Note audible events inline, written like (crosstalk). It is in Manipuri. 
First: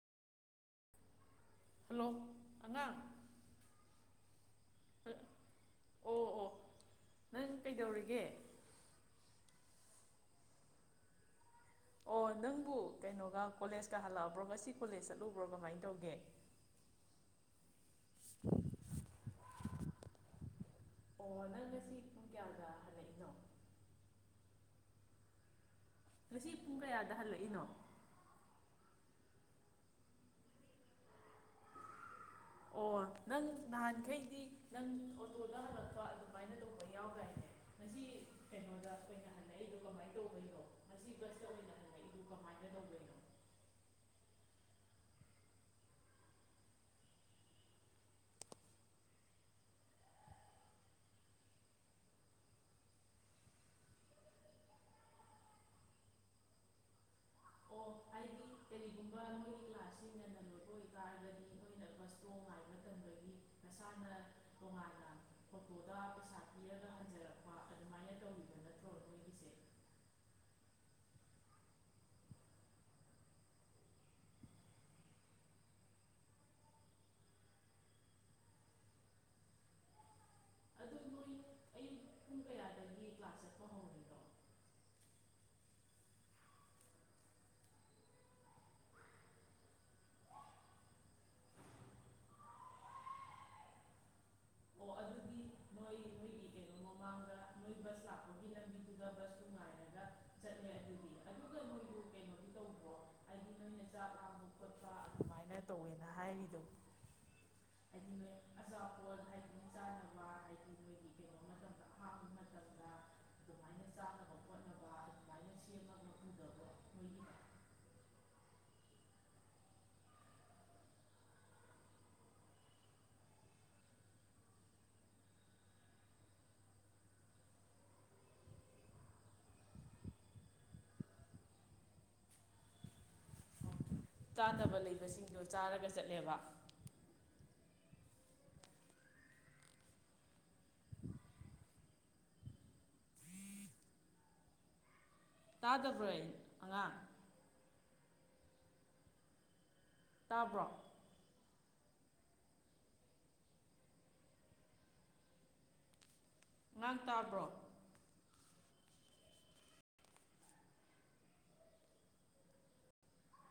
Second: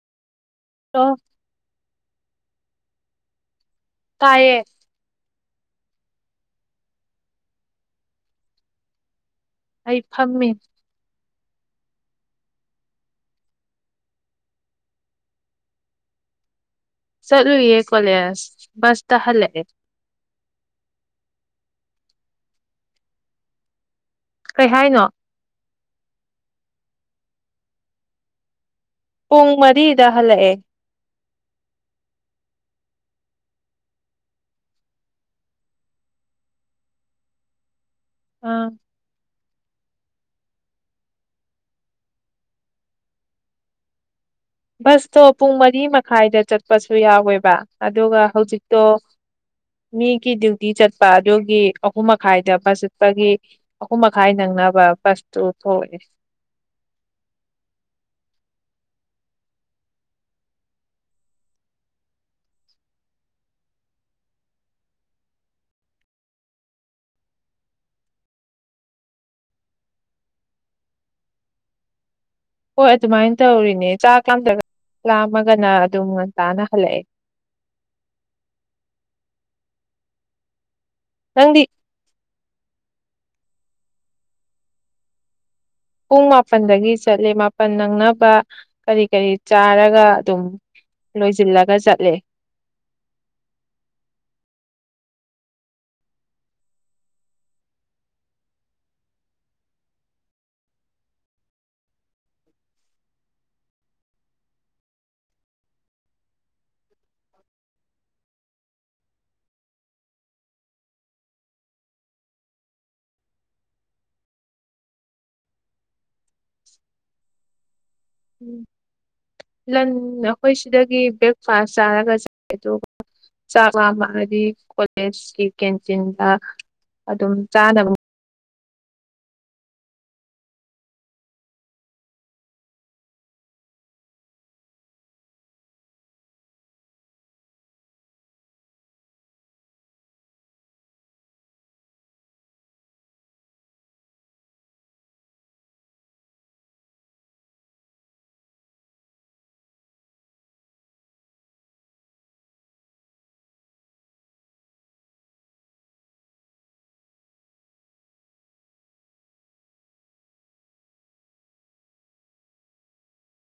ꯑ ꯍꯜꯂꯣ ꯑꯉꯥꯡ ꯇꯑꯌꯦꯦ ꯑ- ꯑꯣ ꯑꯣ ꯅꯪ ꯀꯩꯗꯧꯔꯤꯒꯦ ꯑꯩ ꯐꯝꯃꯤ ꯑꯣ ꯅꯪꯕꯨ ꯀꯩꯅꯣꯒ ꯀꯣꯂꯦꯖꯀ ꯍꯜꯂꯛꯑꯕ꯭ꯔꯣ ꯉꯁꯤ ꯀꯣꯂꯦꯖ ꯆꯠꯂꯨꯕ꯭ꯔꯣ ꯀꯃꯥꯏꯅ ꯇꯧꯒꯦ ꯆꯠꯂꯨꯏꯌꯦ ꯀꯣꯂꯦꯖ ꯃꯁ ꯇꯍꯂꯦ ꯑꯁꯤ ꯄꯨꯡ ꯀꯌꯥ ꯀꯌꯥ ꯍꯜꯂꯛꯏꯅꯣ ꯀꯩ ꯍꯥꯏꯅꯣ ꯉꯁꯤ ꯄꯨꯡ ꯀꯌꯥꯗ ꯍꯜꯂꯛꯏꯅꯣ ꯄꯨꯡ ꯃꯔꯤꯗ ꯍꯜꯂꯛꯑꯦ ꯑꯣ ꯅꯪ ꯅꯍꯥꯟꯈꯩꯗꯤ ꯅꯪ ꯑꯣꯇꯣꯗ ꯍꯂꯛꯄ ꯑꯗꯨꯃꯥꯏꯅ ꯇꯧꯕ ꯌꯥꯎ꯭ꯔꯅꯦ ꯑꯥ ꯑꯩꯗꯨ ꯀꯃꯥꯏꯅ ꯇꯧꯗꯣꯏꯅꯣ ꯉꯁꯤ (inaudible) ꯇꯧꯃꯤꯟꯅꯕꯅꯦ ꯀꯃꯥꯏꯅ ꯇꯧꯗꯣꯏꯅꯣ ꯕꯁꯇꯣ ꯄꯨꯡ ꯃꯔꯤ ꯃꯈꯥꯏꯗ ꯆꯠꯄꯁꯨ ꯌꯥꯎꯋꯦꯕ ꯑꯗꯨꯒ ꯍꯧꯖꯤꯛꯇꯣ ꯃꯤꯒꯤ ꯗ꯭ꯌꯨꯇꯤ ꯆꯠꯄ ꯑꯗꯨꯒꯤ ꯑꯍꯨꯝ ꯃꯈꯥꯏꯗ ꯕꯁ ꯆꯠꯄꯒꯤ ꯑꯍꯨꯝ ꯃꯈꯥꯏ ꯅꯪꯅꯕ ꯕꯁꯇꯨ ꯊꯣꯛꯂꯛꯑꯦ ꯑꯣ ꯀꯔꯤꯒꯨꯝꯕ ꯀ꯭ꯂ ꯃꯇꯝꯥꯅꯣꯉꯥꯟꯅ ꯐꯇ ꯄꯩꯁꯥ ꯄꯤꯔ ꯍꯟꯔꯛꯄ ꯑꯗꯨꯃꯥꯏꯅ ꯇ ꯅꯠꯇ꯭ꯔꯣꯒꯤꯁ ꯍꯣꯏ ꯑꯗꯨꯃꯥꯏꯅ ꯇꯧꯔꯤꯅꯦ ꯆꯥ ꯀꯥꯗ ꯂꯥꯝꯃꯒꯅ ꯑꯗꯨꯝ ꯉꯟꯇꯥꯅ ꯍꯜꯂꯛꯑꯦ ꯑꯗꯨ ꯅꯣꯏ ꯅꯪꯗꯤ (inaudible) ꯄꯨꯡ ꯃꯥꯄꯜꯗꯒꯤ ꯆꯠꯂꯦ ꯃꯥꯄꯜ ꯅꯪꯅꯕ ꯀꯔꯤ ꯀꯔꯤ ꯆꯥꯔꯒ ꯑꯗꯨꯝ ꯂꯣꯏꯁꯤꯜꯂꯒ ꯆꯠꯂꯦ ꯑꯣ ꯑꯗꯨꯗꯤ ꯅꯣꯏ ꯅꯣꯏꯒꯤ ꯀꯩꯅꯣ ꯃꯃꯥꯡꯗ ꯅꯣꯏ ꯕꯨꯁ ꯂꯛꯄꯒꯤ ꯂꯝꯕꯤꯗꯨꯗ ꯕꯨꯁꯇꯨ ꯉꯥꯏꯔꯒ ꯆꯠꯂꯦ ꯑꯗꯨꯗꯤ ꯑꯗꯨꯒ ꯅꯣꯏꯗꯨ ꯀꯩꯅꯣꯗꯤ ꯇꯧꯕꯔꯣ ꯍꯥꯏꯗꯤ ꯆꯥꯛ ꯂꯝꯕ ꯈꯣꯠꯄ ꯑꯗꯨꯃꯥꯏꯅ ꯇꯧꯏꯅꯥ ꯍꯥꯏꯔꯤꯗꯨ ꯍꯥꯢꯗꯤ ꯅꯣꯏ ꯑꯆꯥꯄꯣꯠ ꯍꯥꯏꯗꯤ ꯆꯥꯅꯕ ꯍꯥꯏꯗꯤ ꯅꯣꯏꯒꯤ ꯀꯩꯅꯣ ꯃꯇꯝꯗ ꯑꯍꯥꯪꯕꯥ ꯃꯇꯝꯗ ꯑꯗꯨꯃꯥꯏꯅ ꯆꯥꯅꯕ ꯈꯣꯠꯅꯕꯥ ꯑꯗꯨꯃꯥꯢꯅ ꯁꯦꯝꯃꯒꯥ (inaudible) ꯃꯣꯏꯒꯤꯅꯦ ꯎꯝ ꯂꯟ ꯑꯩꯈꯣꯏ ꯁꯤꯗꯒꯤ ꯕ꯭ꯔꯦꯛꯐꯥꯁ ꯆꯥꯔꯒ ꯆ ꯑꯗꯨꯒ ꯆꯥꯛꯃꯗꯤ ꯀꯣꯂꯦꯖꯀꯤ ꯀꯦꯟꯇꯤꯟꯗ ꯑꯗꯨꯝ ꯆꯥꯅꯕ ꯆꯥꯗꯕ ꯂꯩꯕꯁꯤꯡꯗꯣ ꯆꯥꯔꯒ ꯆꯠꯂꯦꯕ ꯇꯥꯗ ꯄꯨꯔ ꯑꯉꯥꯡ ꯇꯥꯕ꯭ꯔꯣ ꯉꯥꯡ ꯇꯥꯔꯕ꯭ꯔꯣ